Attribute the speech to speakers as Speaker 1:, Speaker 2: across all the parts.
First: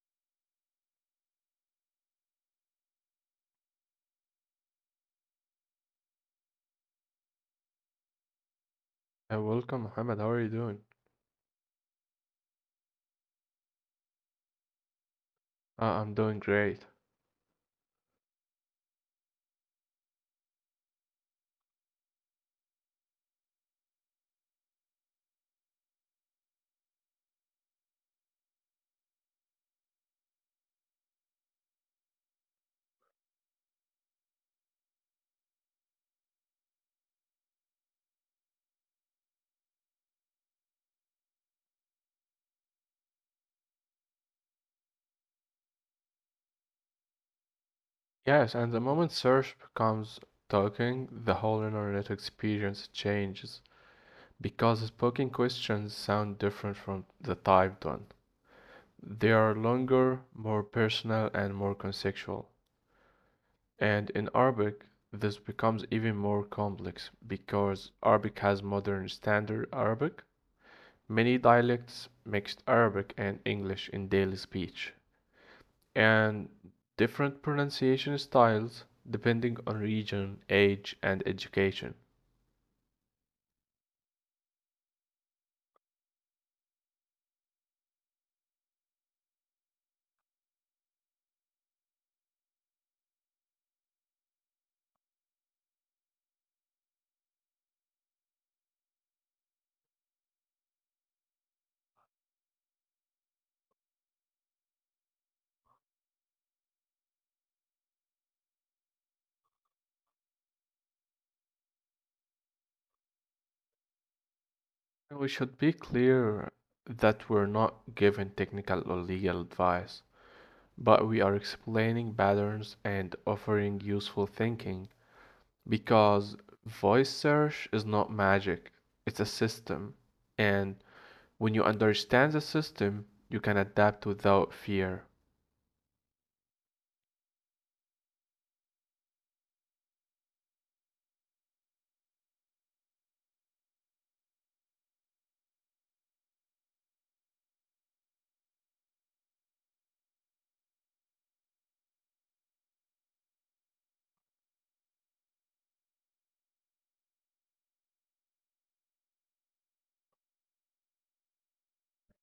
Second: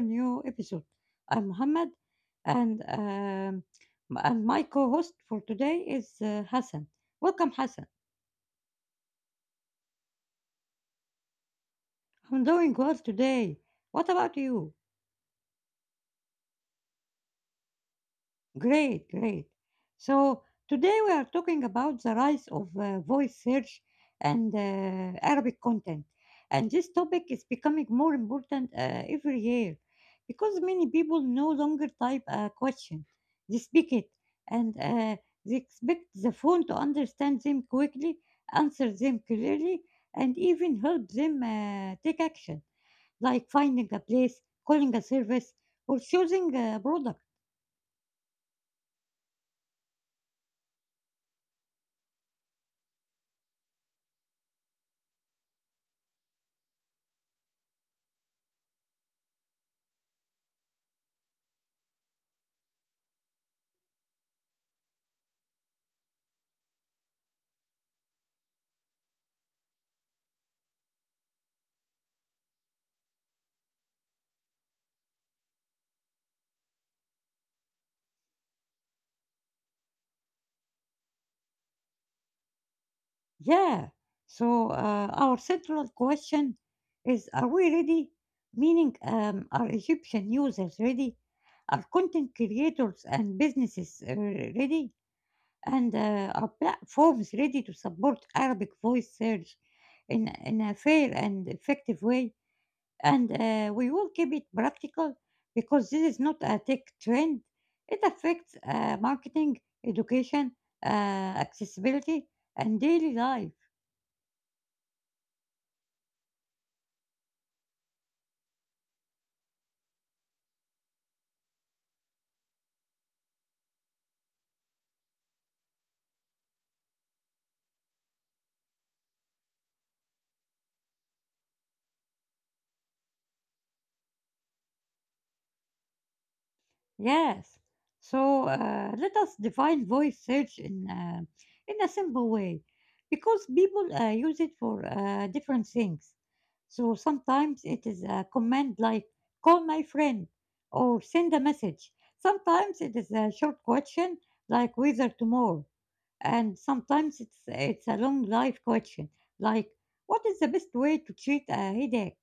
Speaker 1: new episode. I'm Muhammad, and um, and my co-host for today is Hassan. Welcome, Hassan.
Speaker 2: Welcome, Mohammed. How are you doing?
Speaker 1: I'm doing well today. What about you?
Speaker 2: I'm doing great.
Speaker 1: Great, great. So today we are talking about the rise of voice search and Arabic content. And this topic is becoming more important every year because many people no longer type a question, they speak it, and they expect the phone to understand them quickly, answer them clearly, and even help them take action, like finding a place, calling a service, or choosing a product.
Speaker 2: Yes, and the moment search becomes talking, the whole internet experience changes because spoken questions sound different from the typed one. They are longer, more personal, and more conceptual. And in Arabic, this becomes even more complex because Arabic has modern standard Arabic, many dialects, mixed Arabic and English in daily speech. And different pronunciation styles depending on region, age, and education.
Speaker 1: Yeah. So our central question is: Are we ready? Meaning, are Egyptian users ready? Are content creators and businesses ready? And are platforms ready to support Arabic voice search in a fair and effective way? And we will keep it practical because this is not a tech trend. It affects marketing, education, accessibility, and daily life.
Speaker 2: And we should be clear that we're not giving technical or legal advice, but we are explaining patterns and offering useful thinking because voice search is not magic, it's a system. And when you understand the system, you can adapt without fear.
Speaker 1: Yes. So let us define voice search in a simple way, because people use it for different things. So sometimes it is a command like "call my friend" or "send a message." Sometimes it is a short question like "whether tomorrow," and sometimes it's a long life question like "what is the best way to treat a headache?"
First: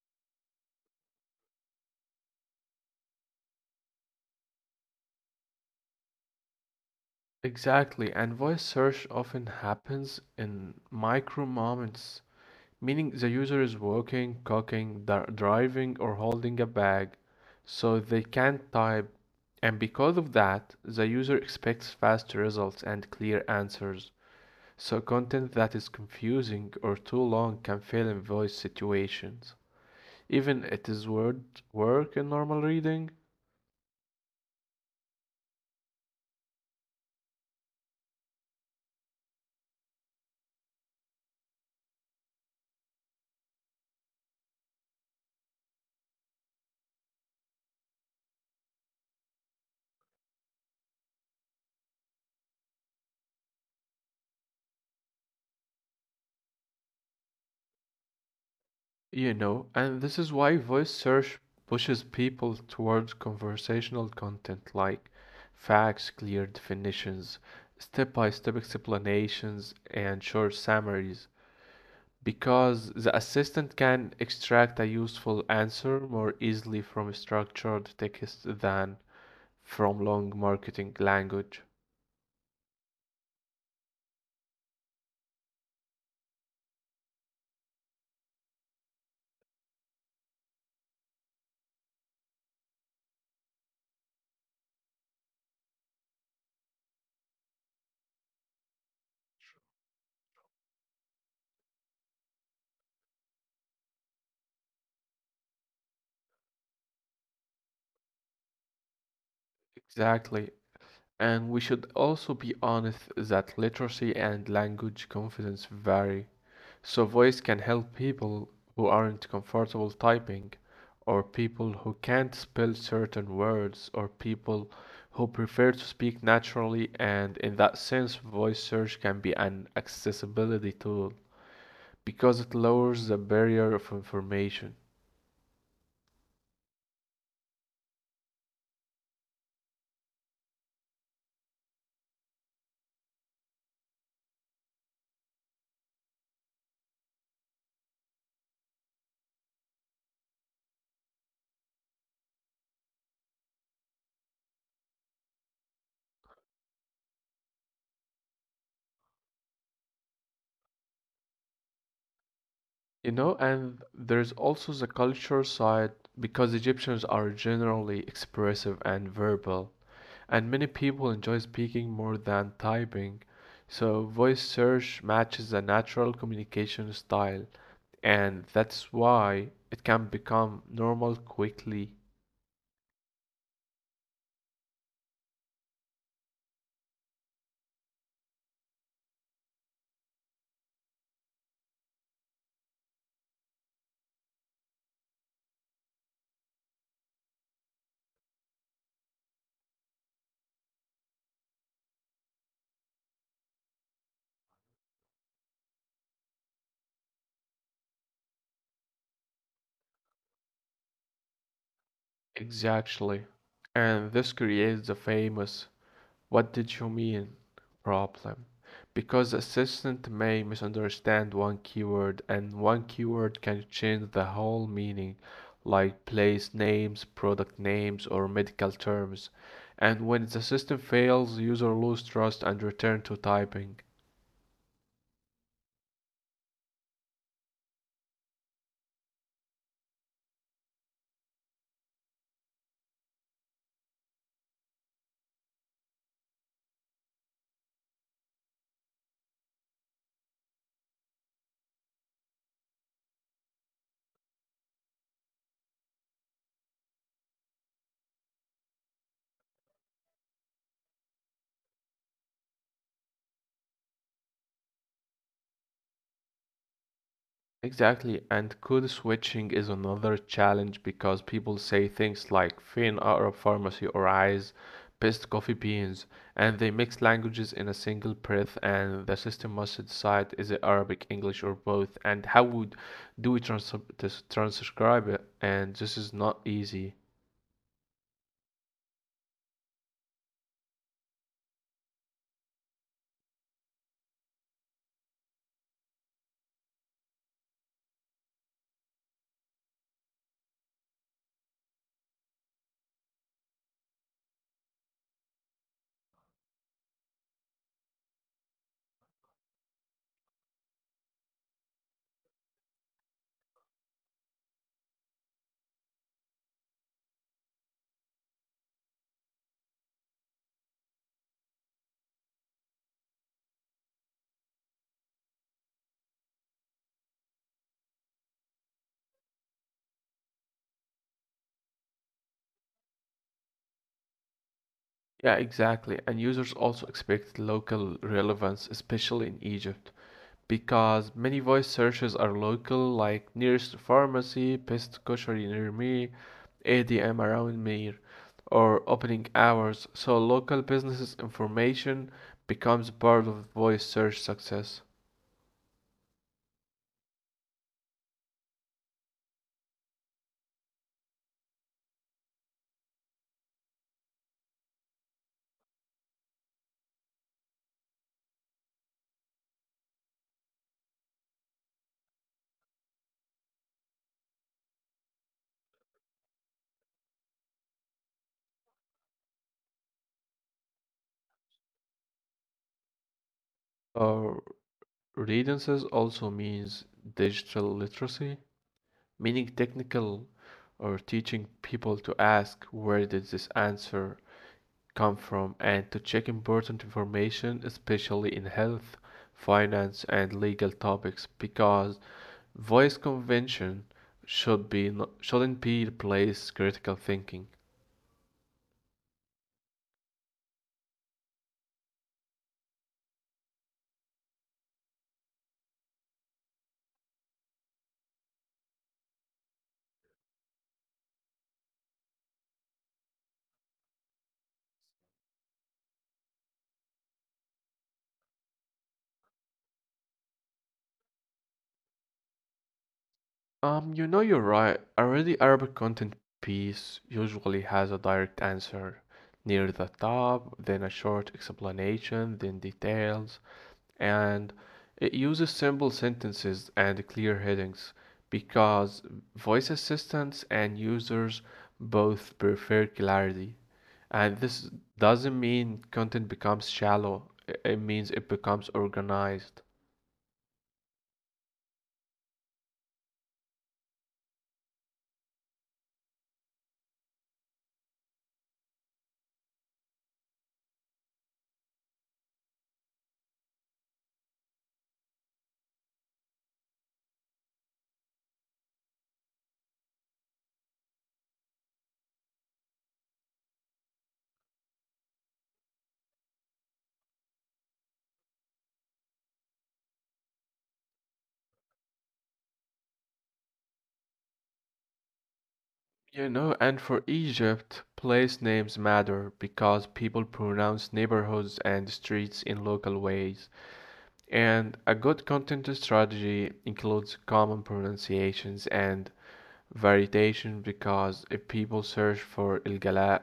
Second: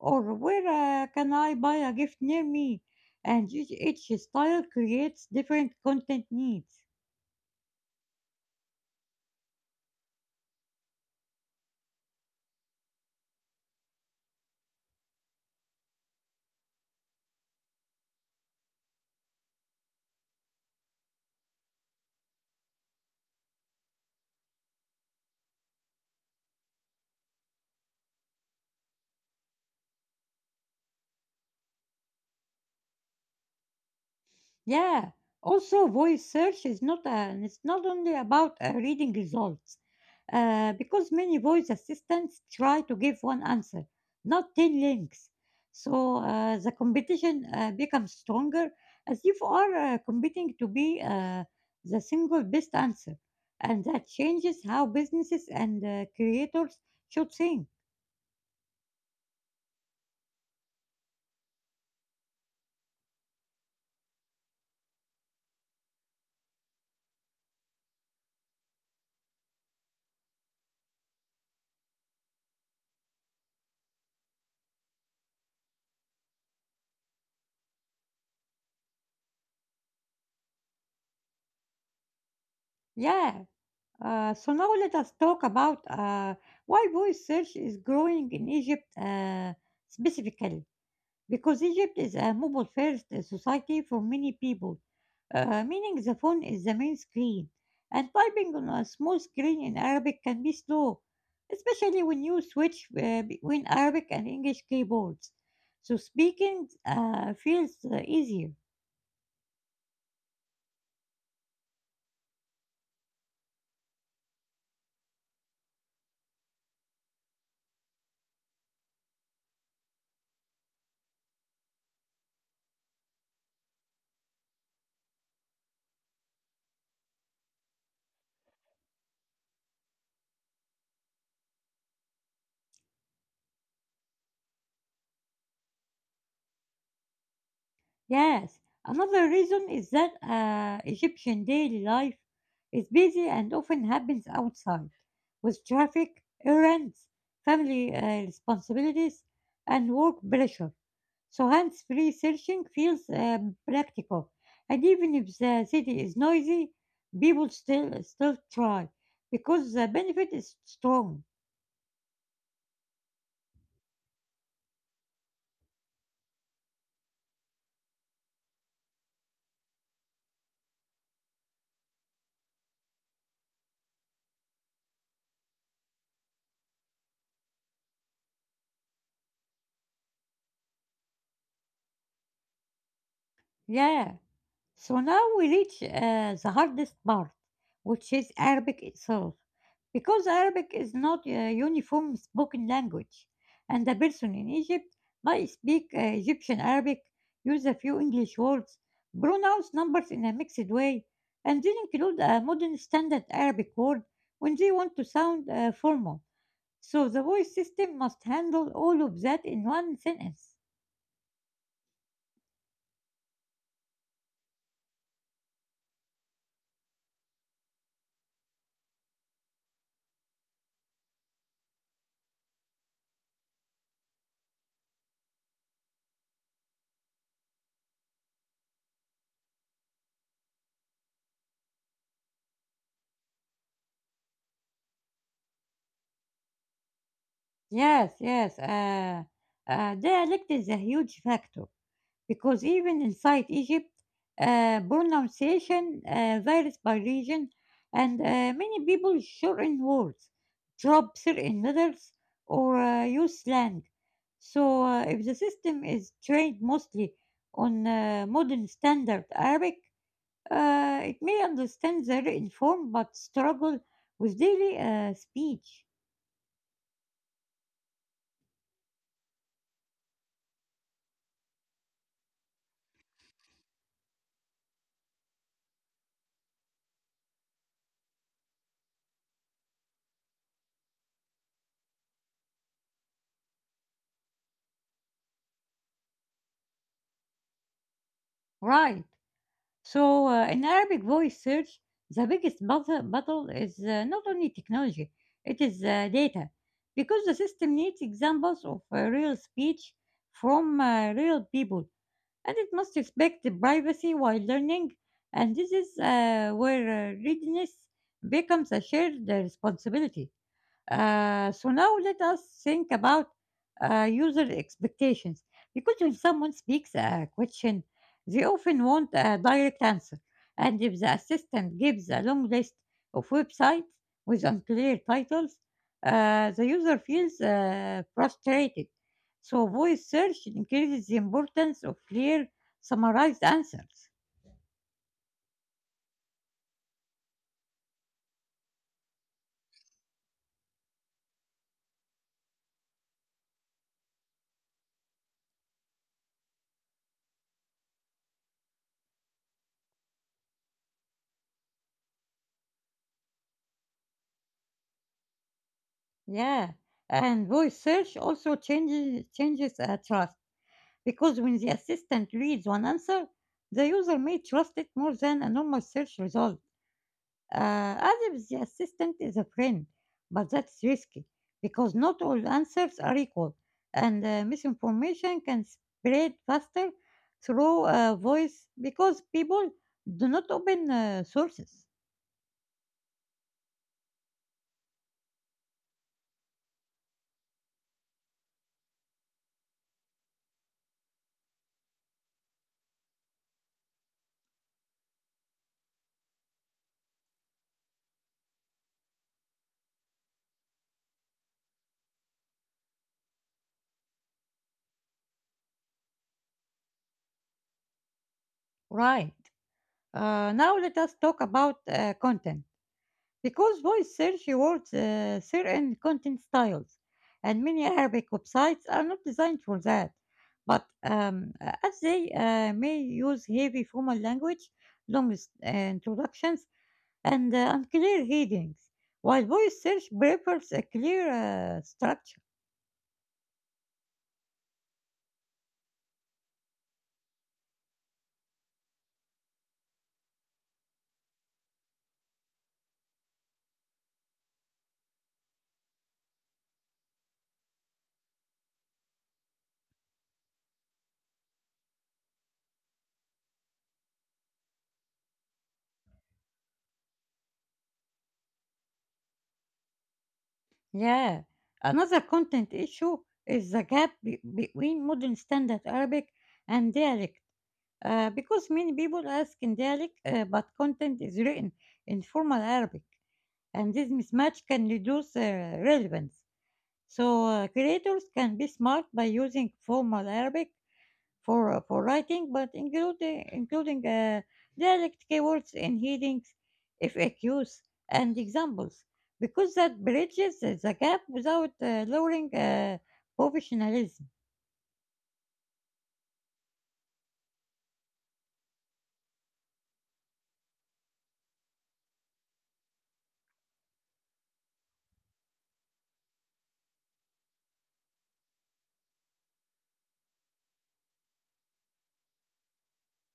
Speaker 1: Or where can I buy a gift near me? And each style creates different content needs.
Speaker 2: Exactly, and voice search often happens in micro moments, meaning the user is walking, cooking, driving, or holding a bag, so they can't type. And because of that, the user expects fast results and clear answers. So content that is confusing or too long can fail in voice situations. Even it is word work in normal reading.
Speaker 1: Yeah. Also, voice search is not it's not only about reading results, because many voice assistants try to give one answer, not 10 links. So the competition becomes stronger as if you are competing to be the single best answer. And that changes how businesses and creators should think.
Speaker 2: You know, and this is why voice search pushes people towards conversational content like facts, clear definitions, step by step explanations, and short summaries, because the assistant can extract a useful answer more easily from structured text than from long marketing language.
Speaker 1: Yeah, so now let us talk about why voice search is growing in Egypt specifically, because Egypt is a mobile first society for many people, meaning the phone is the main screen, and typing on a small screen in Arabic can be slow, especially when you switch between Arabic and English keyboards. So speaking feels easier.
Speaker 2: Exactly. And we should also be honest that literacy and language confidence vary. So voice can help people who aren't comfortable typing, or people who can't spell certain words, or people who prefer to speak naturally. And in that sense, voice search can be an accessibility tool because it lowers the barrier of information.
Speaker 1: Yes, another reason is that Egyptian daily life is busy and often happens outside, with traffic, errands, family responsibilities, and work pressure. So hands-free searching feels practical, and even if the city is noisy, people still try because the benefit is strong.
Speaker 2: You know, and there's also the culture side because Egyptians are generally expressive and verbal. And many people enjoy speaking more than typing, so voice search matches a natural communication style, and that's why it can become normal quickly.
Speaker 1: Yeah. So now we reach the hardest part, which is Arabic itself, because Arabic is not a uniform spoken language, and a person in Egypt might speak Egyptian Arabic, use a few English words, pronounce numbers in a mixed way, and then include a modern standard Arabic word when they want to sound formal. So the voice system must handle all of that in one sentence.
Speaker 2: Exactly. And this creates the famous "What did you mean?" problem. Because the assistant may misunderstand one keyword and one keyword can change the whole meaning, like place names, product names, or medical terms. And when the system fails, user lose trust and return to typing.
Speaker 1: Yes, yes, uh, Dialect is a huge factor. Because even inside Egypt, pronunciation varies by region, and many people shorten words, drop certain letters, or use slang. So, if the system is trained mostly on modern standard Arabic, it may understand the written form but struggle with daily speech.
Speaker 2: Exactly, and code switching is another challenge because people say things like "fin Arab pharmacy" or "eyes best coffee beans," and they mix languages in a single breath, and the system must decide is it Arabic, English, or both, and how would do we transcribe it? And this is not easy.
Speaker 1: Right. So in Arabic voice search, the biggest battle is not only technology, it is data, because the system needs examples of real speech from real people, and it must respect the privacy while learning. And this is where readiness becomes a shared responsibility. So now let us think about user expectations. Because when someone speaks a question, they often want a direct answer. And if the assistant gives a long list of websites with unclear titles, the user feels frustrated. So voice search increases the importance of clear, summarized answers.
Speaker 2: Yeah, exactly, and users also expect local relevance, especially in Egypt. Because many voice searches are local, like nearest pharmacy, best grocery near me, 8 a.m. around me, or opening hours. So local businesses information becomes part of voice search success.
Speaker 1: Yeah, and voice search also changes trust. Because when the assistant reads one answer, the user may trust it more than a normal search result. As if the assistant is a friend, but that's risky because not all answers are equal, and misinformation can spread faster through voice because people do not open sources.
Speaker 2: Or readances also means digital literacy, meaning technical or teaching people to ask where did this answer come from and to check important information, especially in health, finance, and legal topics, because voice convention shouldn't be replace critical thinking.
Speaker 1: Right. Now let us talk about content. Because voice search words certain content styles, and many Arabic websites are not designed for that. But as they may use heavy formal language, long introductions, and unclear headings, while voice search prefers a clear structure.
Speaker 2: You're right. Already Arabic content piece usually has a direct answer near the top, then a short explanation, then details. And it uses simple sentences and clear headings because voice assistants and users both prefer clarity. And this doesn't mean content becomes shallow, it means it becomes organized.
Speaker 1: Yeah, another content issue is the gap between modern standard Arabic and dialect. Because many people ask in Gaelic, but content is written in formal Arabic, and this mismatch can reduce relevance. So creators can be smart by using formal Arabic for writing, but including dialect keywords in headings, FAQs, and examples, because that bridges the gap without lowering professionalism.
Speaker 2: You know, and for Egypt, place names matter because people pronounce neighborhoods and streets in local ways. And a good content strategy includes common pronunciations and variation because if people search for Ilgala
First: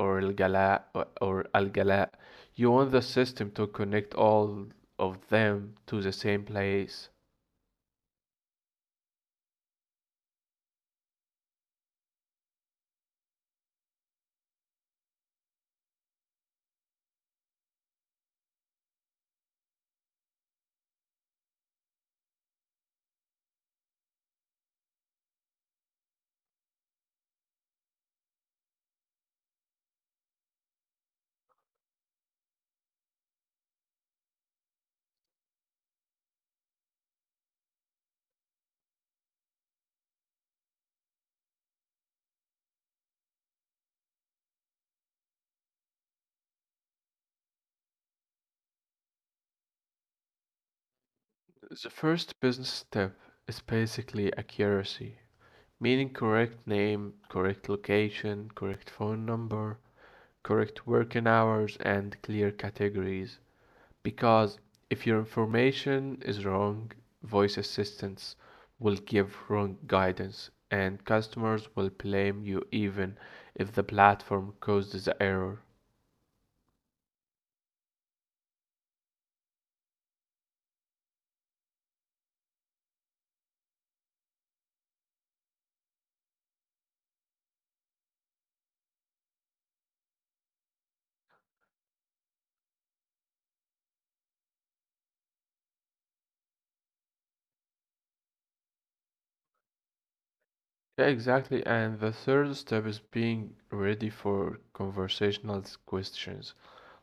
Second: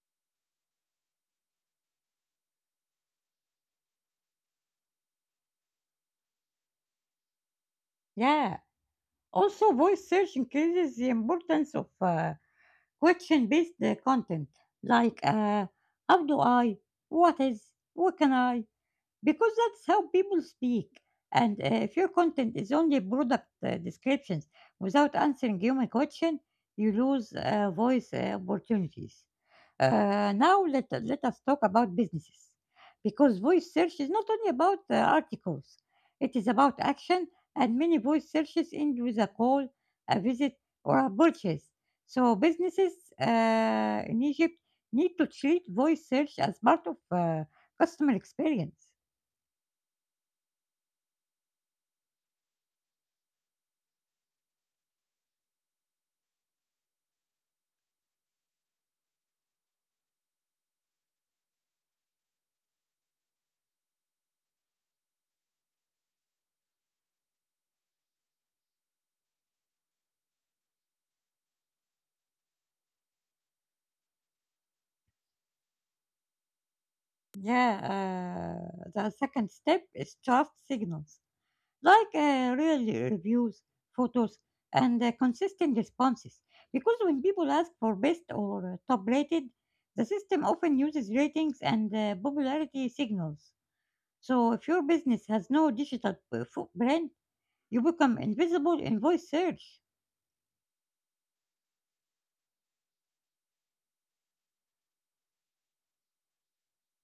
Speaker 2: or Ilgala or Al Algala, you want the system to connect all of them to the same place.
Speaker 1: Yeah. Also, voice search increases the importance of question based content like how do I, what is, what can I, because that's how people speak. And if your content is only product descriptions without answering human question, you lose voice opportunities. Now let us talk about businesses because voice search is not only about articles, it is about action, and many voice searches end with a call, a visit, or a purchase. So, businesses in Egypt need to treat voice search as part of customer experience.
Speaker 2: The first business step is basically accuracy, meaning correct name, correct location, correct phone number, correct working hours, and clear categories. Because if your information is wrong, voice assistants will give wrong guidance and customers will blame you even if the platform causes the error.
Speaker 1: Yeah, the second step is trust signals, like real reviews, photos, and consistent responses. Because when people ask for best or top rated, the system often uses ratings and popularity signals. So if your business has no digital footprint, you become invisible in voice search.
Speaker 2: Yeah, exactly. And the third step is being ready for conversational questions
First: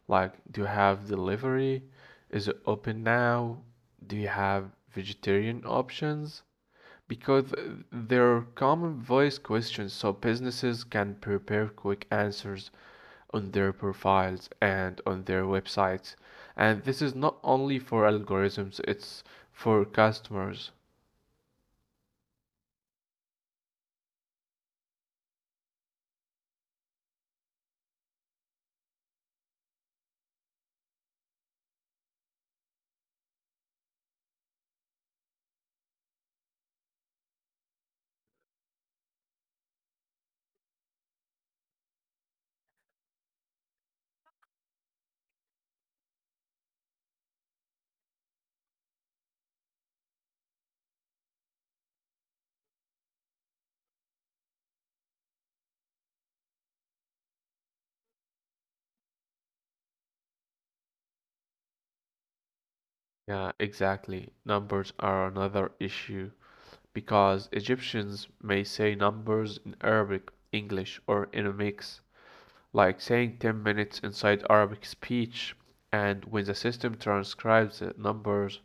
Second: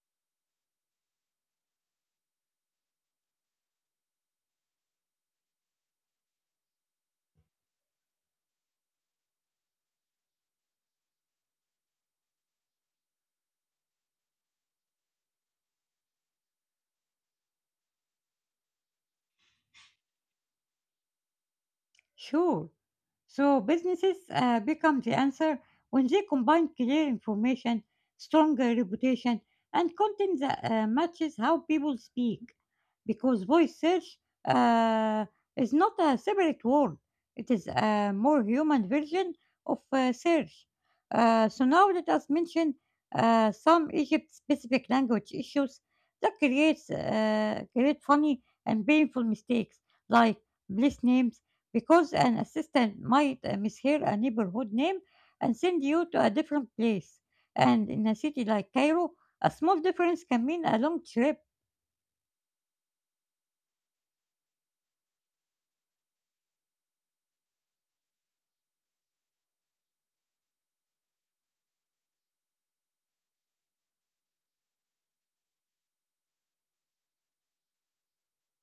Speaker 2: like do you have delivery? Is it open now? Do you have vegetarian options? Because they're common voice questions, so businesses can prepare quick answers on their profiles and on their websites. And this is not only for algorithms, it's for customers.
Speaker 1: Sure. So businesses become the answer when they combine clear information, stronger reputation, and content that matches how people speak. Because voice search uh, is not a separate word, it is a more human version of search. So now let us mention some Egypt-specific language issues that create funny and painful mistakes like place names because an assistant might mishear a neighborhood name and send you to a different place. And in a city like Cairo, a small difference can mean a long trip.
Speaker 2: Yeah, exactly. Numbers are another issue because Egyptians may say numbers in Arabic, English, or in a mix, like saying 10 minutes inside Arabic speech. And when the system transcribes the numbers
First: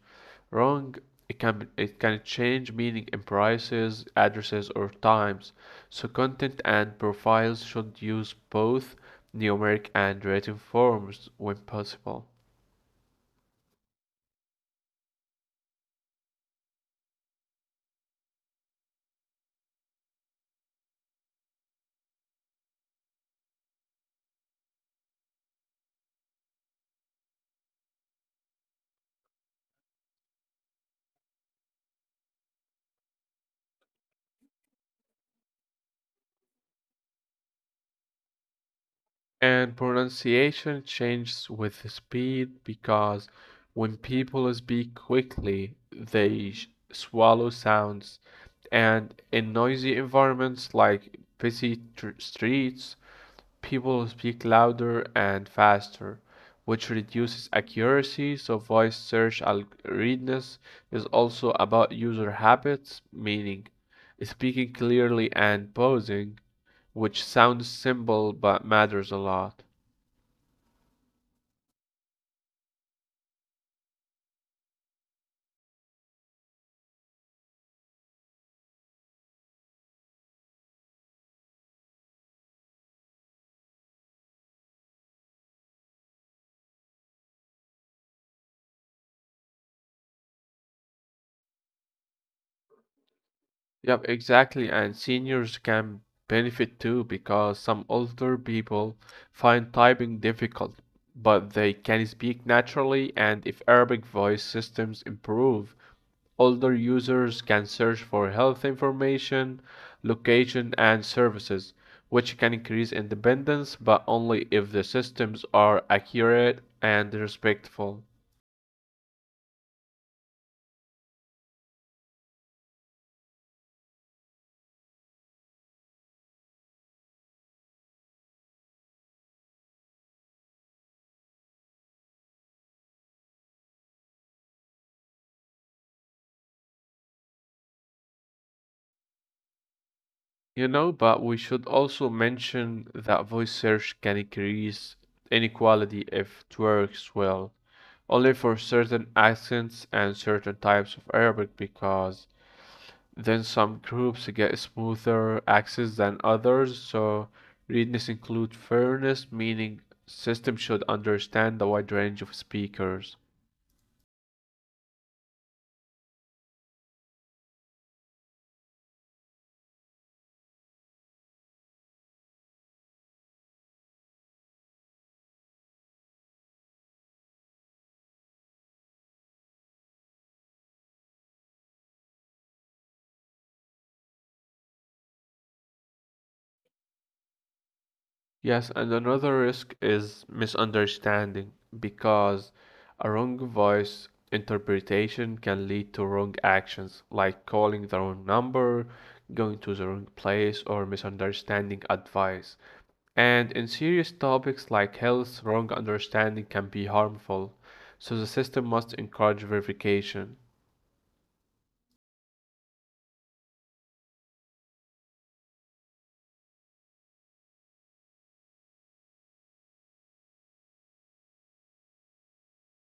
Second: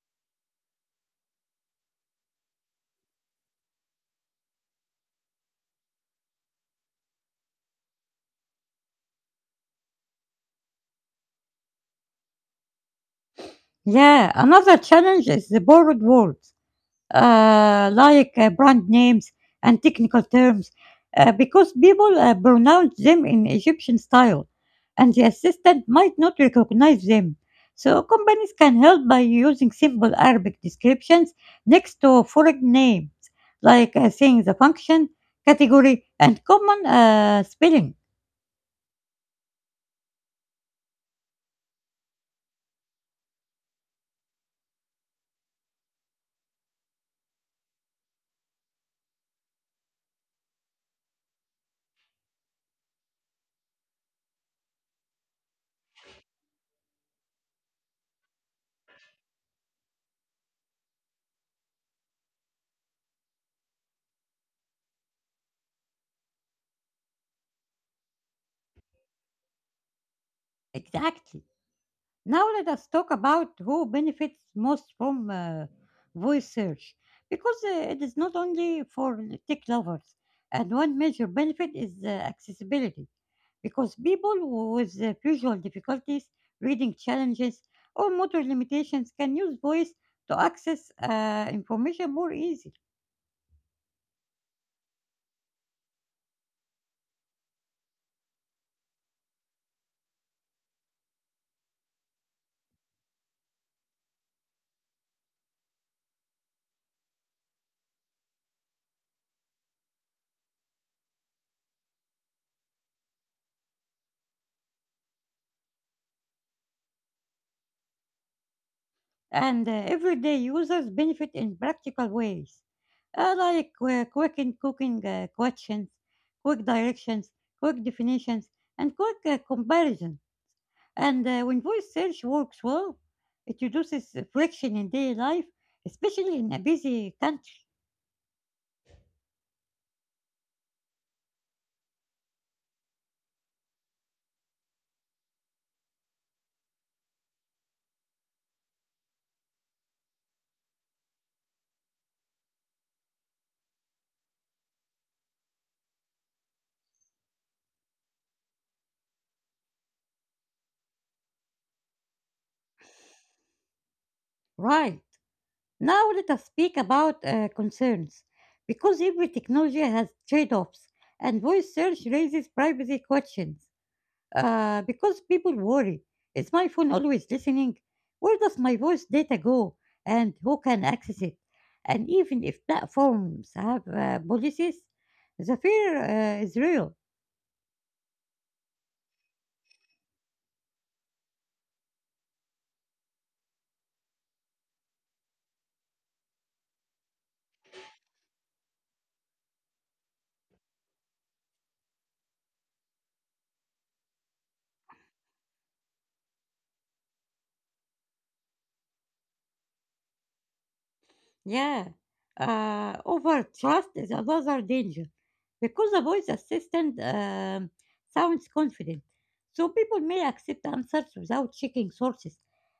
Speaker 2: wrong, it can change meaning in prices, addresses, or times. So content and profiles should use both numeric and written forms when possible.
Speaker 1: Yeah, another challenge is the borrowed words, like brand names and technical terms because people pronounce them in Egyptian style and the assistant might not recognize them. So companies can help by using simple Arabic descriptions next to foreign names, like saying the function, category, and common spelling.
Speaker 2: And pronunciation changes with speed because when people speak quickly they swallow sounds, and in noisy environments like busy streets, people speak louder and faster, which reduces accuracy. So voice search algorithms is also about user habits, meaning speaking clearly and pausing, which sounds simple but matters a lot.
Speaker 1: Exactly. Now let us talk about who benefits most from voice search, because it is not only for tech lovers. And one major benefit is accessibility, because people with visual difficulties, reading challenges, or motor limitations can use voice to access information more easily.
Speaker 2: Yep, exactly. And seniors can benefit too because some older people find typing difficult, but they can speak naturally, and if Arabic voice systems improve, older users can search for health information, location, and services, which can increase independence, but only if the systems are accurate and respectful.
Speaker 1: And everyday users benefit in practical ways, like quick in cooking questions, quick directions, quick definitions, and quick comparison. And when voice search works well, it reduces friction in daily life, especially in a busy country.
Speaker 2: You know, but we should also mention that voice search can increase inequality if it works well only for certain accents and certain types of Arabic, because then some groups get smoother access than others, so readiness includes fairness, meaning system should understand the wide range of speakers.
Speaker 1: Right. Now let us speak about concerns. Because every technology has trade-offs, and voice search raises privacy questions. Because people worry. Is my phone always listening? Where does my voice data go? And who can access it? And even if platforms have policies, the fear is real.
Speaker 2: Yes, and another risk is misunderstanding because a wrong voice interpretation can lead to wrong actions, like calling the wrong number, going to the wrong place, or misunderstanding advice. And in serious topics like health, wrong understanding can be harmful, so the system must encourage verification.
Speaker 1: Yeah. Over trust is another danger. Because the voice assistant sounds confident, so people may accept answers without checking sources.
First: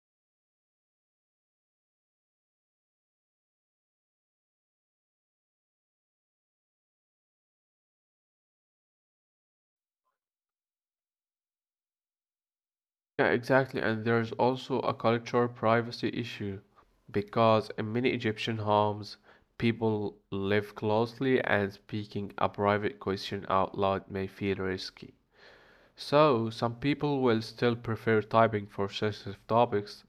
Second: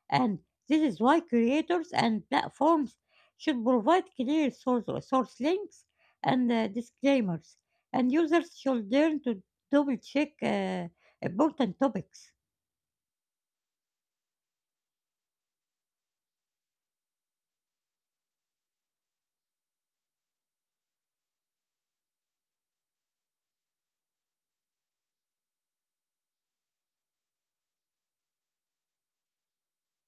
Speaker 1: And this is why creators and platforms should provide clear source links and disclaimers, and users should learn to double check important topics.
Speaker 2: Yeah, exactly, and there's also a cultural privacy issue because in many Egyptian homes, people live closely and speaking a private question out loud may feel risky. So some people will still prefer typing for sensitive topics,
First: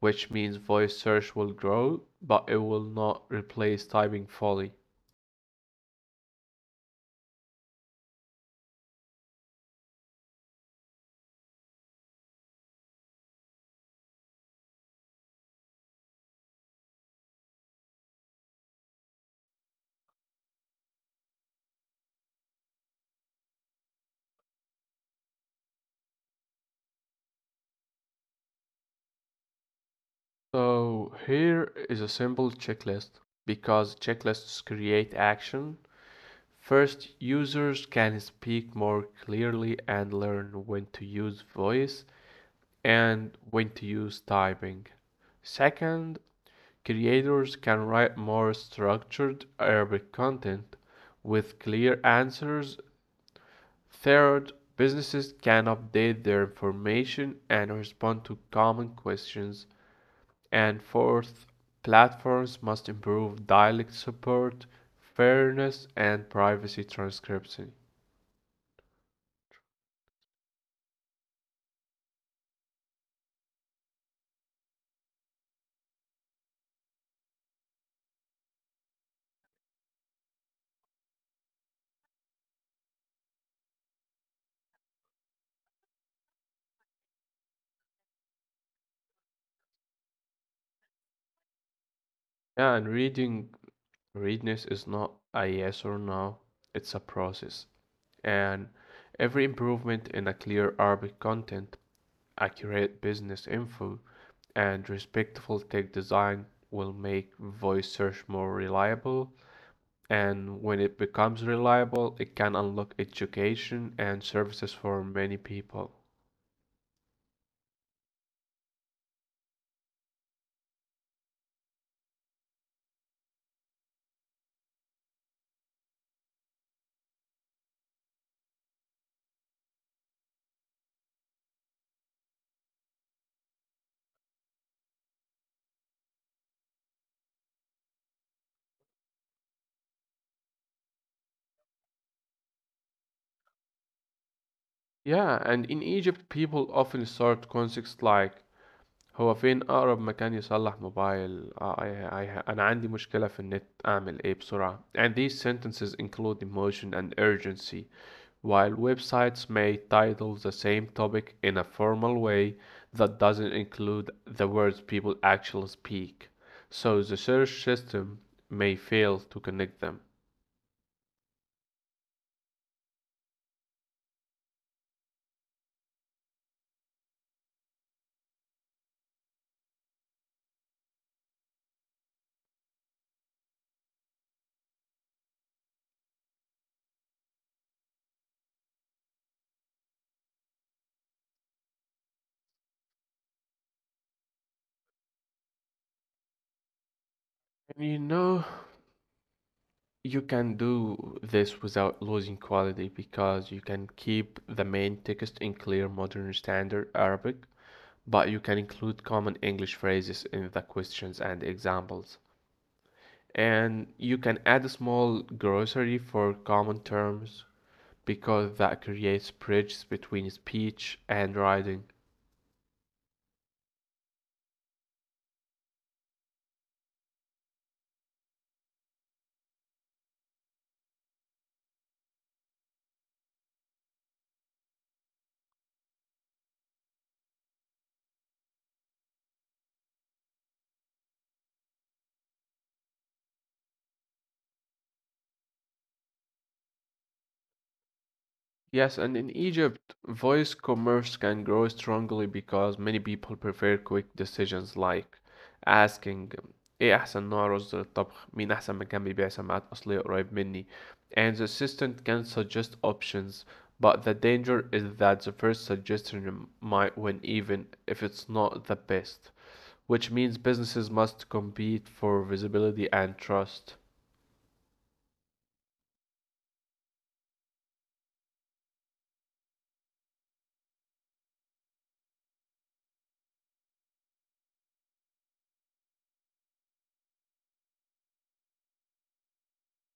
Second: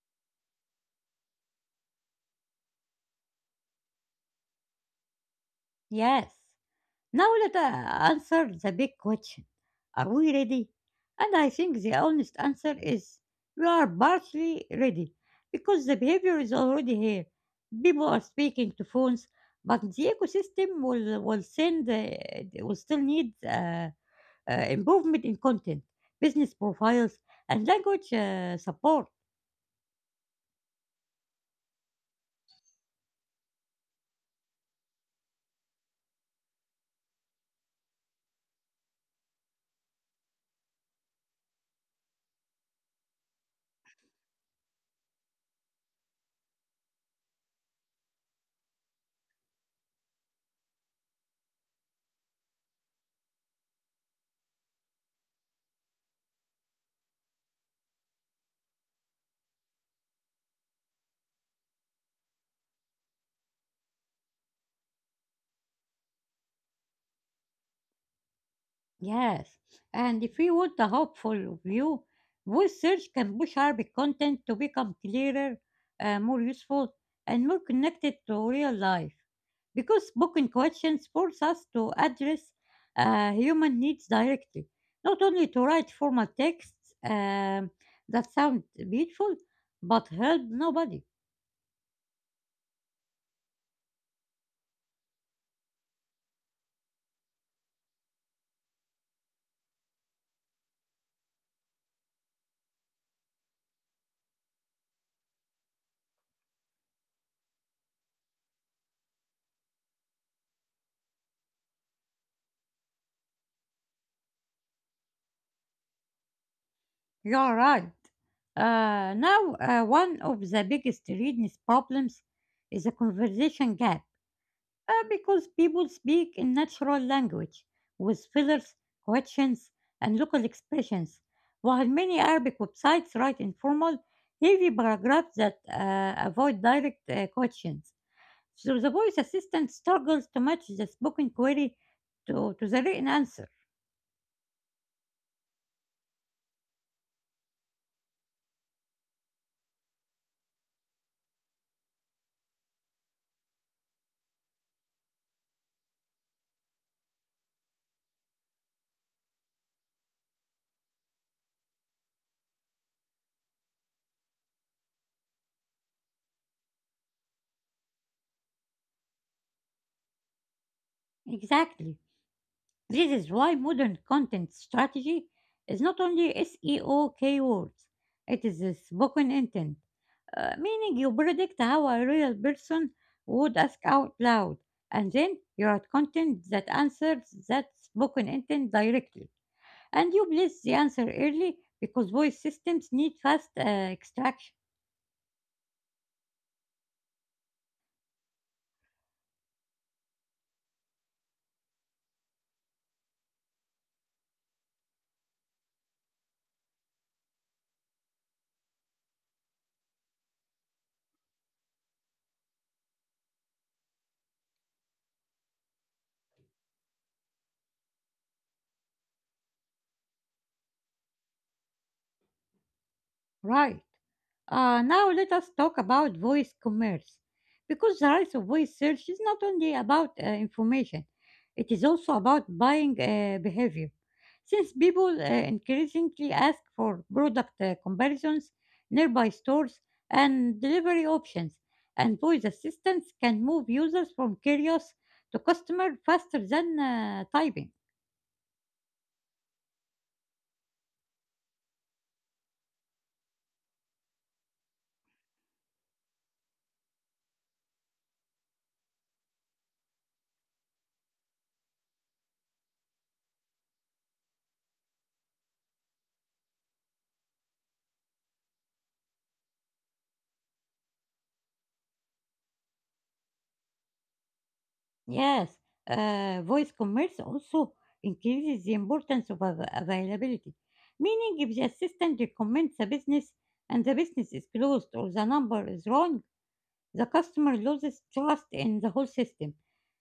Speaker 2: which means voice search will grow, but it will not replace typing fully.
Speaker 1: Yes. Now let I answer the big question. Are we ready? And I think the honest answer is we are partly ready because the behavior is already here. People are speaking to phones, but the ecosystem will still need improvement in content, business profiles, and language support.
Speaker 2: So here is a simple checklist because checklists create action. First, users can speak more clearly and learn when to use voice and when to use typing. Second, creators can write more structured Arabic content with clear answers. Third, businesses can update their information and respond to common questions. And fourth, platforms must improve dialect support, fairness, and privacy transcription.
Speaker 1: Yes, and if we want a hopeful view, voice search can push Arabic content to become clearer, more useful, and more connected to real life. Because spoken questions force us to address human needs directly, not only to write formal texts that sound beautiful, but help nobody.
Speaker 2: Yeah, and reading readiness is not a yes or no, it's a process. And every improvement in a clear Arabic content, accurate business info, and respectful tech design will make voice search more reliable. And when it becomes reliable, it can unlock education and services for many people.
Speaker 1: You're right. Now, one of the biggest readiness problems is a conversation gap. Because people speak in natural language with fillers, questions, and local expressions, while many Arabic websites write informal, heavy paragraphs that avoid direct questions. So the voice assistant struggles to match the spoken query to the written answer.
Speaker 2: Yeah, and in Egypt, people often start concepts like هو فين أقرب مكان يصلح موبايل؟ آه، أنا عندي مشكلة في النت أعمل إيه بسرعة؟ And these sentences include emotion and urgency, while websites may title the same topic in a formal way that doesn't include the words people actually speak. So the search system may fail to connect them.
Speaker 1: Exactly. This is why modern content strategy is not only SEO keywords, it is the spoken intent meaning you predict how a real person would ask out loud, and then you write content that answers that spoken intent directly. And you place the answer early because voice systems need fast extraction.
Speaker 2: And you know, you can do this without losing quality because you can keep the main text in clear modern standard Arabic, but you can include common English phrases in the questions and examples. And you can add a small glossary for common terms because that creates bridges between speech and writing.
Speaker 1: Right. Now let us talk about voice commerce, because the rise of voice search is not only about information, it is also about buying behavior. Since people increasingly ask for product comparisons, nearby stores, and delivery options, and voice assistants can move users from curious to customer faster than typing.
Speaker 2: Yes, and in Egypt, voice commerce can grow strongly because many people prefer quick decisions like asking ايه احسن نوع رز للطبخ مين احسن مكان بيبيع سماعات اصلية قريب مني, and the assistant can suggest options, but the danger is that the first suggestion might win even if it's not the best, which means businesses must compete for visibility and trust.
Speaker 1: Yes, voice commerce also increases the importance of availability, meaning if the assistant recommends a business and the business is closed or the number is wrong, the customer loses trust in the whole system.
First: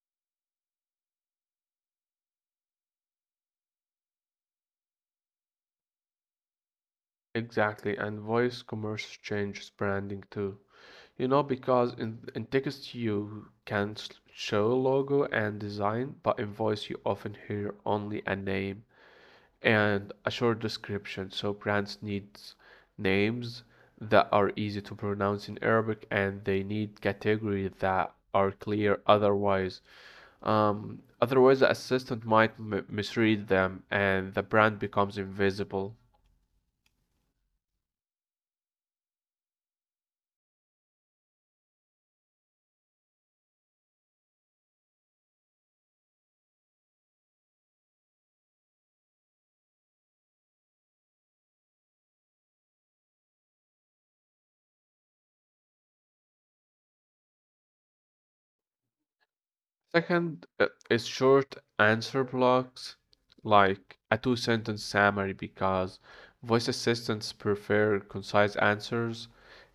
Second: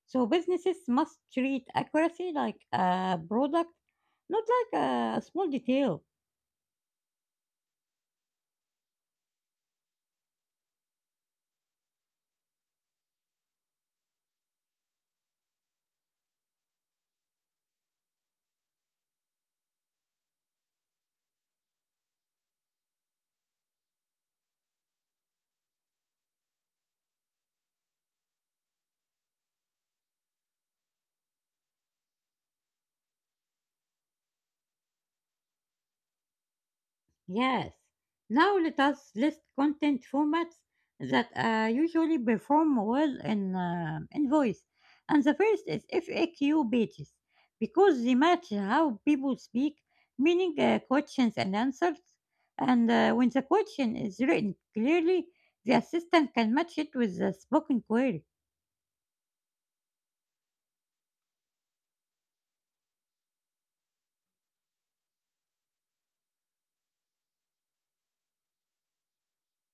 Speaker 1: So businesses must treat accuracy like a product, not like a small detail.
Speaker 2: Exactly, and voice commerce changes branding too. You know, because in text you can show logo and design, but in voice you often hear only a name and a short description. So brands need names that are easy to pronounce in Arabic and they need categories that are clear. Otherwise, otherwise the assistant might m misread them and the brand becomes invisible.
Speaker 1: Yes. Now let us list content formats that usually perform well in voice. And the first is FAQ pages because they match how people speak, meaning questions and answers. And when the question is written clearly, the assistant can match it with the spoken query.
Speaker 2: Second is short answer blocks, like a two sentence summary, because voice assistants prefer concise answers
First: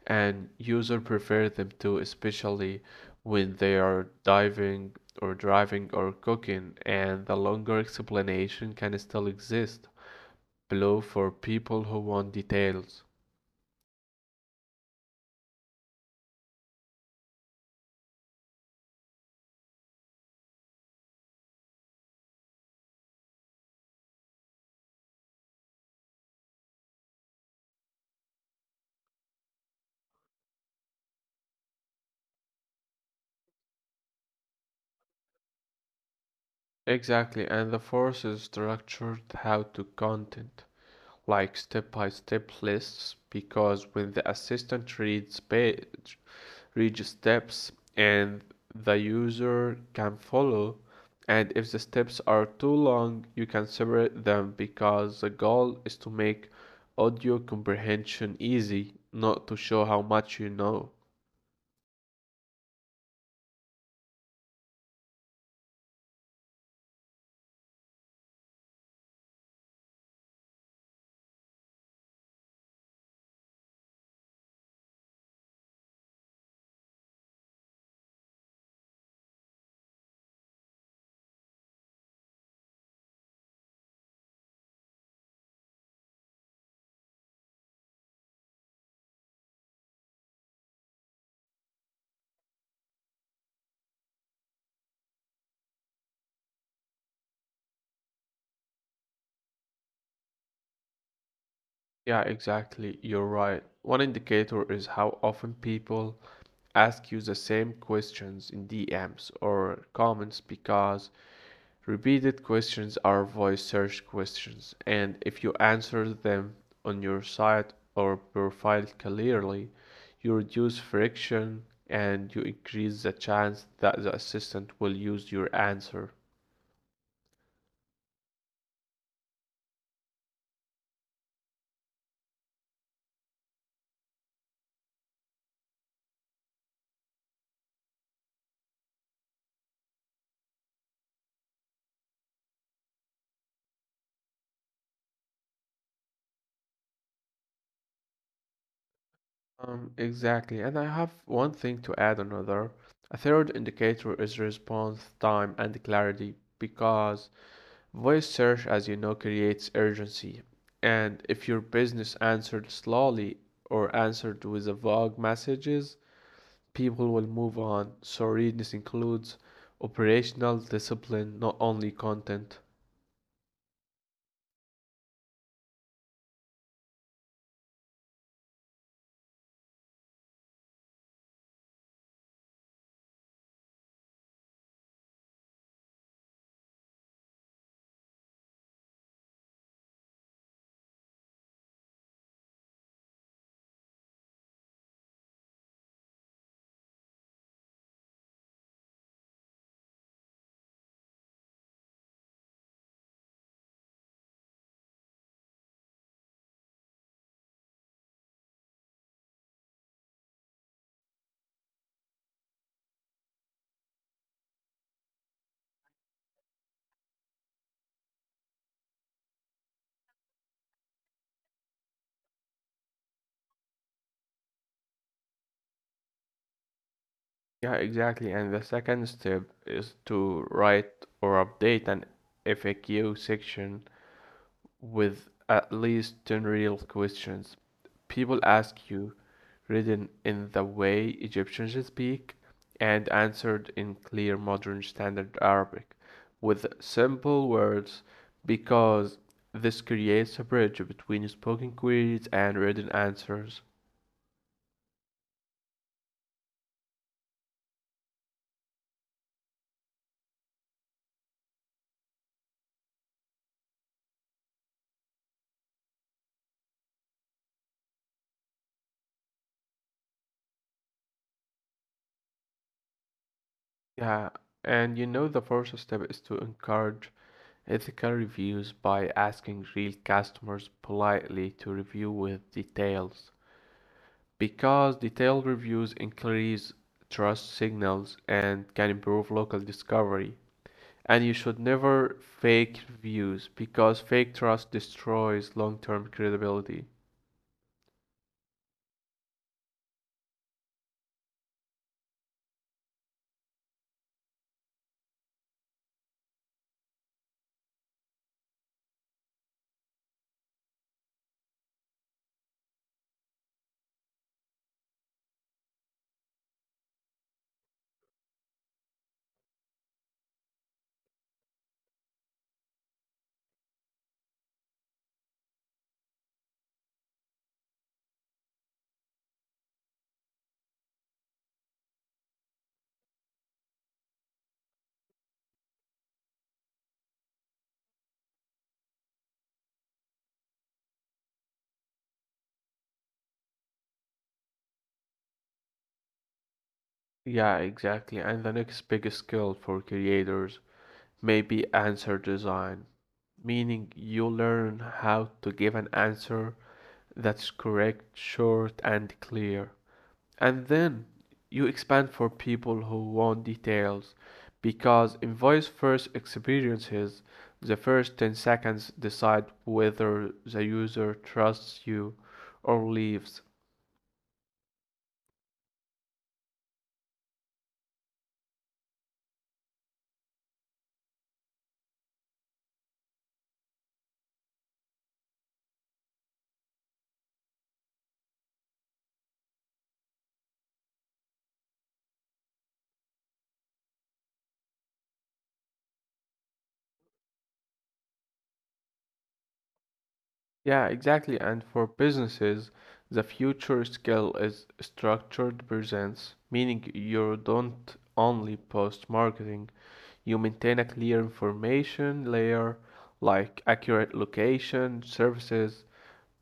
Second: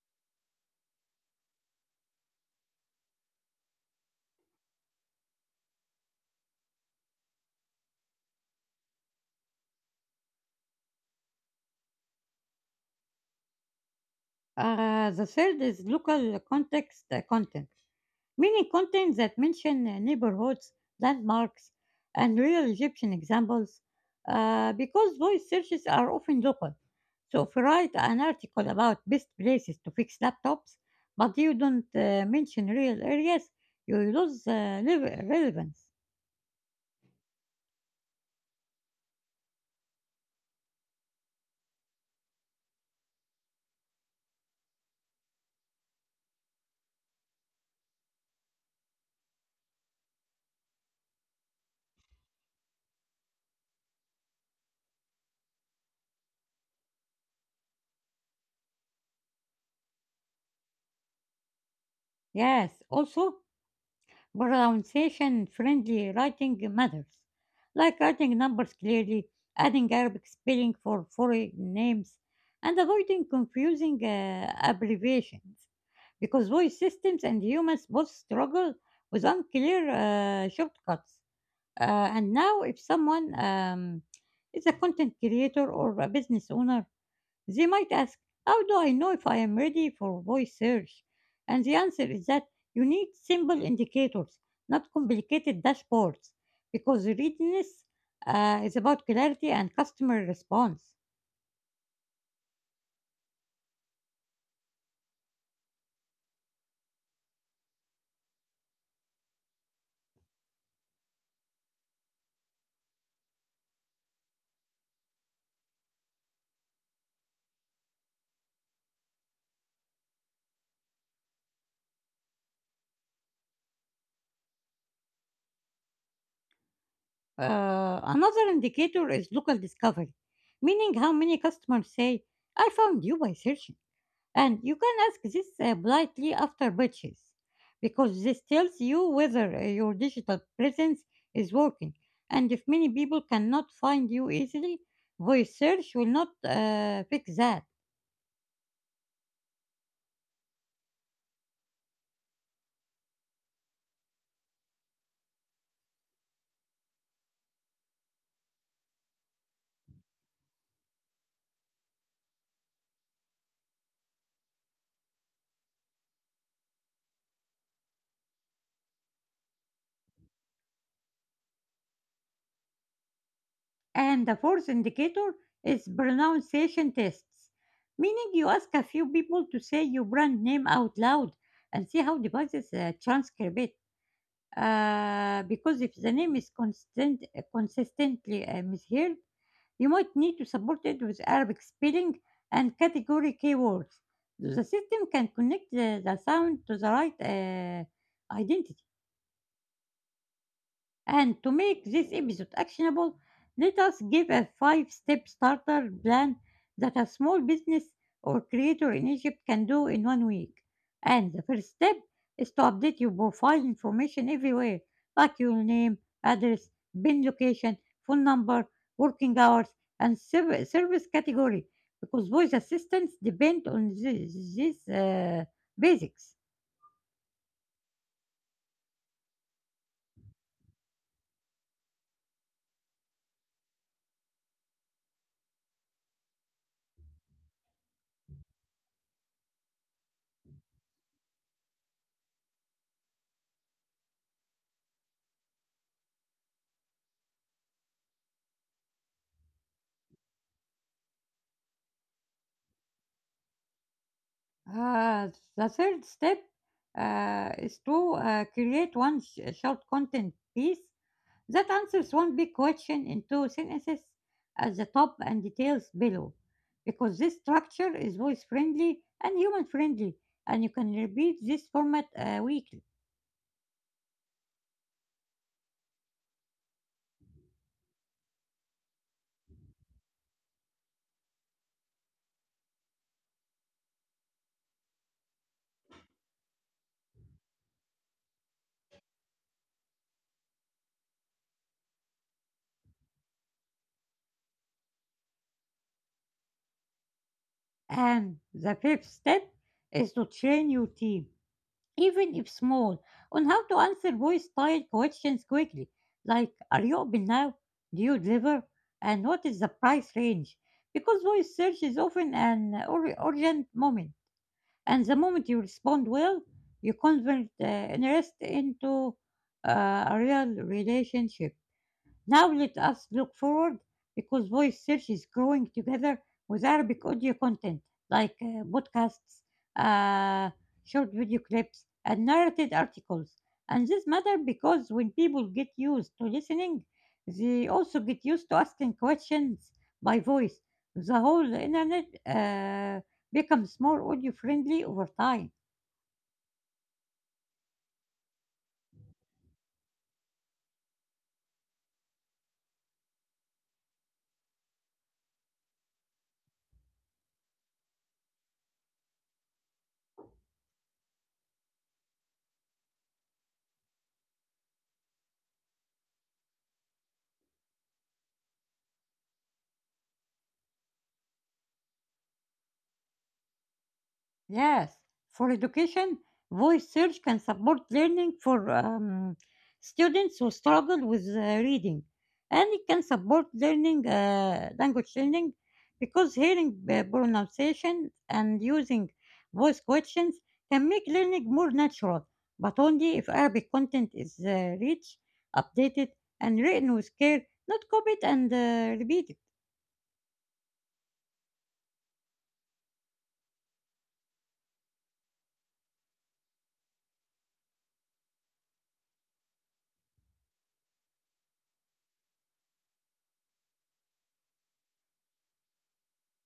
Speaker 2: and user prefer them too, especially when they are diving or driving or cooking, and the longer explanation can still exist below for people who want details.
Speaker 1: The third is local context content, meaning content that mention neighborhoods, landmarks, and real Egyptian examples, because voice searches are often local. So if you write an article about best places to fix laptops, but you don't mention real areas, you lose relevance.
Speaker 2: Exactly, and the fourth is structured how to content, like step-by-step lists, because when the assistant reads page reads steps and the user can follow. And if the steps are too long you can separate them, because the goal is to make audio comprehension easy, not to show how much you know.
Speaker 1: Yes, also pronunciation friendly writing matters, like writing numbers clearly, adding Arabic spelling for foreign names, and avoiding confusing abbreviations, because voice systems and humans both struggle with unclear shortcuts. And now, if someone is a content creator or a business owner, they might ask, how do I know if I am ready for voice search? And the answer is that you need simple indicators, not complicated dashboards, because readiness is about clarity and customer response.
Speaker 2: Yeah, exactly, you're right. One indicator is how often people ask you the same questions in DMs or comments, because repeated questions are voice search questions, and if you answer them on your site or profile clearly, you reduce friction and you increase the chance that the assistant will use your answer.
Speaker 1: Another indicator is local discovery, meaning how many customers say, I found you by searching. And you can ask this politely after purchase because this tells you whether your digital presence is working. And if many people cannot find you easily, voice search will not fix that.
Speaker 2: Exactly. And I have one thing to add another. A third indicator is response time and clarity because voice search, as you know, creates urgency. And if your business answered slowly or answered with a vague messages, people will move on. So readiness includes operational discipline, not only content.
Speaker 1: And the fourth indicator is pronunciation tests, meaning you ask a few people to say your brand name out loud and see how devices transcribe it. Because if the name is consistently misheard, you might need to support it with Arabic spelling and category keywords. The system can connect the sound to the right identity. And to make this episode actionable, let us give a five step starter plan that a small business or creator in Egypt can do in one week. And the first step is to update your profile information everywhere, like your name, address, bin location, phone number, working hours, and service category, because voice assistants depend on these basics.
Speaker 2: Yeah, exactly. And the second step is to write or update an FAQ section with at least 10 real questions. People ask you, written in the way Egyptians speak, and answered in clear modern standard Arabic with simple words, because this creates a bridge between spoken queries and written answers.
Speaker 1: Uh, the third step is to create one short content piece that answers one big question in two sentences at the top and details below. Because this structure is voice friendly and human friendly, and you can repeat this format weekly.
Speaker 2: Yeah, and you know, the first step is to encourage ethical reviews by asking real customers politely to review with details, because detailed reviews increase trust signals and can improve local discovery. And you should never fake reviews because fake trust destroys long-term credibility.
Speaker 1: And the fifth step is to train your team even if small, on how to answer voice style questions quickly, like are you open now? Do you deliver? And what is the price range? Because voice search is often an urgent moment, and the moment you respond well, you convert interest into a real relationship. Now let us look forward because voice search is growing together with Arabic audio content like podcasts, uh, short video clips, and narrated articles. And this matter because when people get used to listening, they also get used to asking questions by voice. The whole internet becomes more audio friendly over time.
Speaker 2: Yeah, exactly. And the next big skill for creators may be answer design, meaning you learn how to give an answer that's correct, short, and clear. And then you expand for people who want details because in voice first experiences, the first 10 seconds decide whether the user trusts you or leaves.
Speaker 1: Yes, for education, voice search can support learning for students who struggle with reading, and it can support learning language learning because hearing pronunciation and using voice questions can make learning more natural, but only if Arabic content is rich, updated, and written with care, not copied and repeated.
Speaker 2: Yeah, exactly. And for businesses, the future skill is structured presence, meaning you don't only post marketing, you maintain a clear information layer like accurate location, services,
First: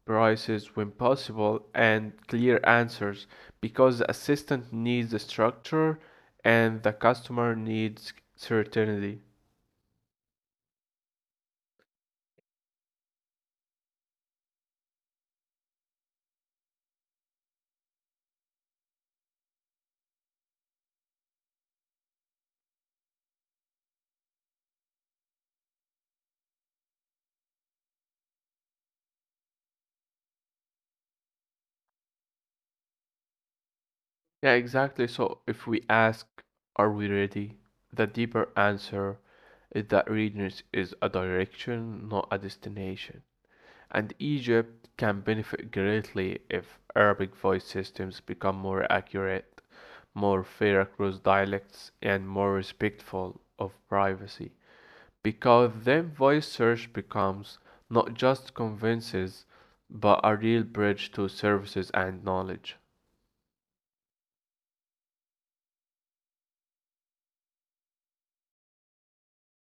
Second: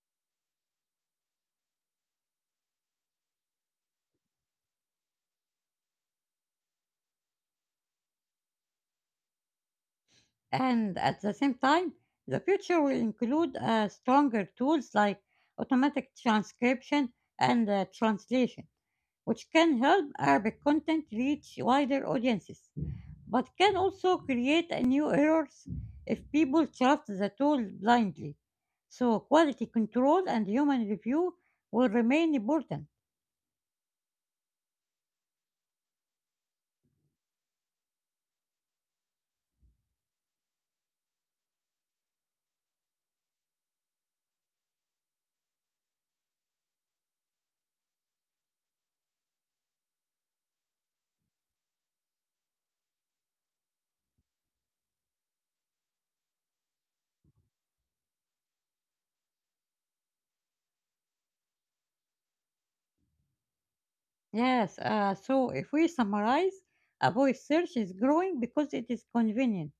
Speaker 2: prices when possible, and clear answers, because the assistant needs the structure and the customer needs certainty.
Speaker 1: And at the same time, the future will include stronger tools like automatic transcription and translation, which can help Arabic content reach wider audiences, but can also create a new errors if people trust the tool blindly. So quality control and human review will remain important.
Speaker 2: Yeah, exactly. So if we ask, are we ready? The deeper answer is that readiness is a direction, not a destination. And Egypt can benefit greatly if Arabic voice systems become more accurate, more fair across dialects, and more respectful of privacy. Because then voice search becomes not just conveniences but a real bridge to services and knowledge.
Speaker 1: Yes, so if we summarize, a voice search is growing because it is convenient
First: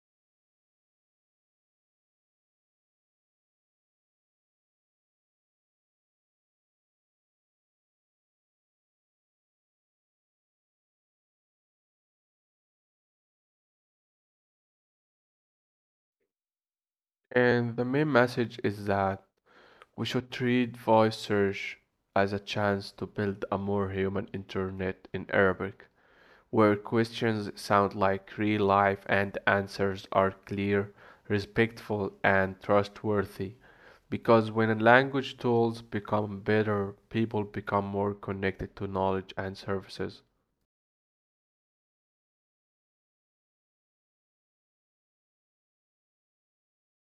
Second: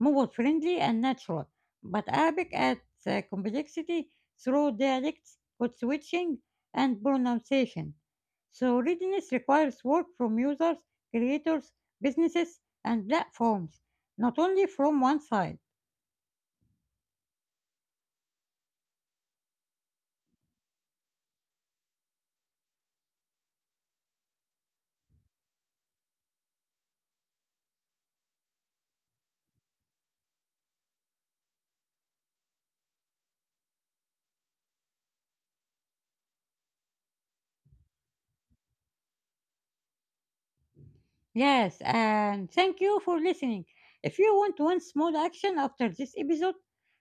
Speaker 1: mobile friendly and natural. But Arabic adds complexity through dialects, code switching, and pronunciation. So readiness requires work from users, creators, businesses, and platforms, not only from one side.
Speaker 2: And the main message is that we should treat voice search as a chance to build a more human internet in Arabic where questions sound like real life and answers are clear, respectful, and trustworthy. Because when language tools become better, people become more connected to knowledge and services.
Speaker 1: Yes, and thank you for listening. If you want one small action after this episode,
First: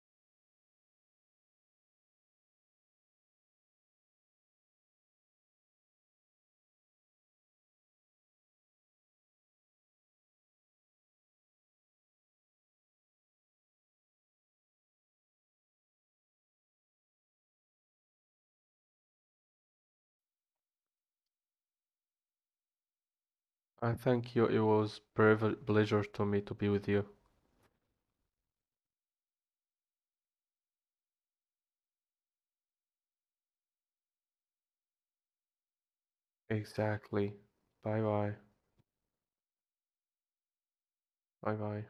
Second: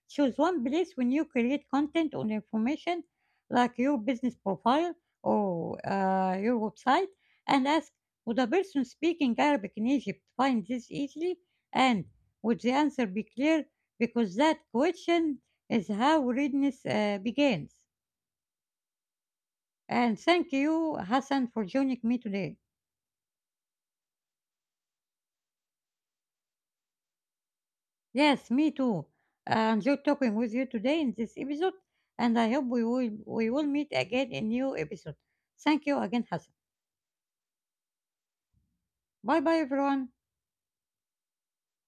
Speaker 1: choose one place when you create content or information like your business profile or your website and ask, would a person speaking Arabic in Egypt find this easily? And would the answer be clear? Because that question is how readiness begins. And thank you, Hassan, for joining me today.
Speaker 2: I thank you. It was a pleasure to me to be with you.
Speaker 1: Yes, me too. I enjoyed talking with you today in this episode, and I hope we will meet again in new episode. Thank you again, Hassan.
Speaker 2: Exactly. Bye bye.
Speaker 1: Bye bye, everyone.
Speaker 2: Bye bye.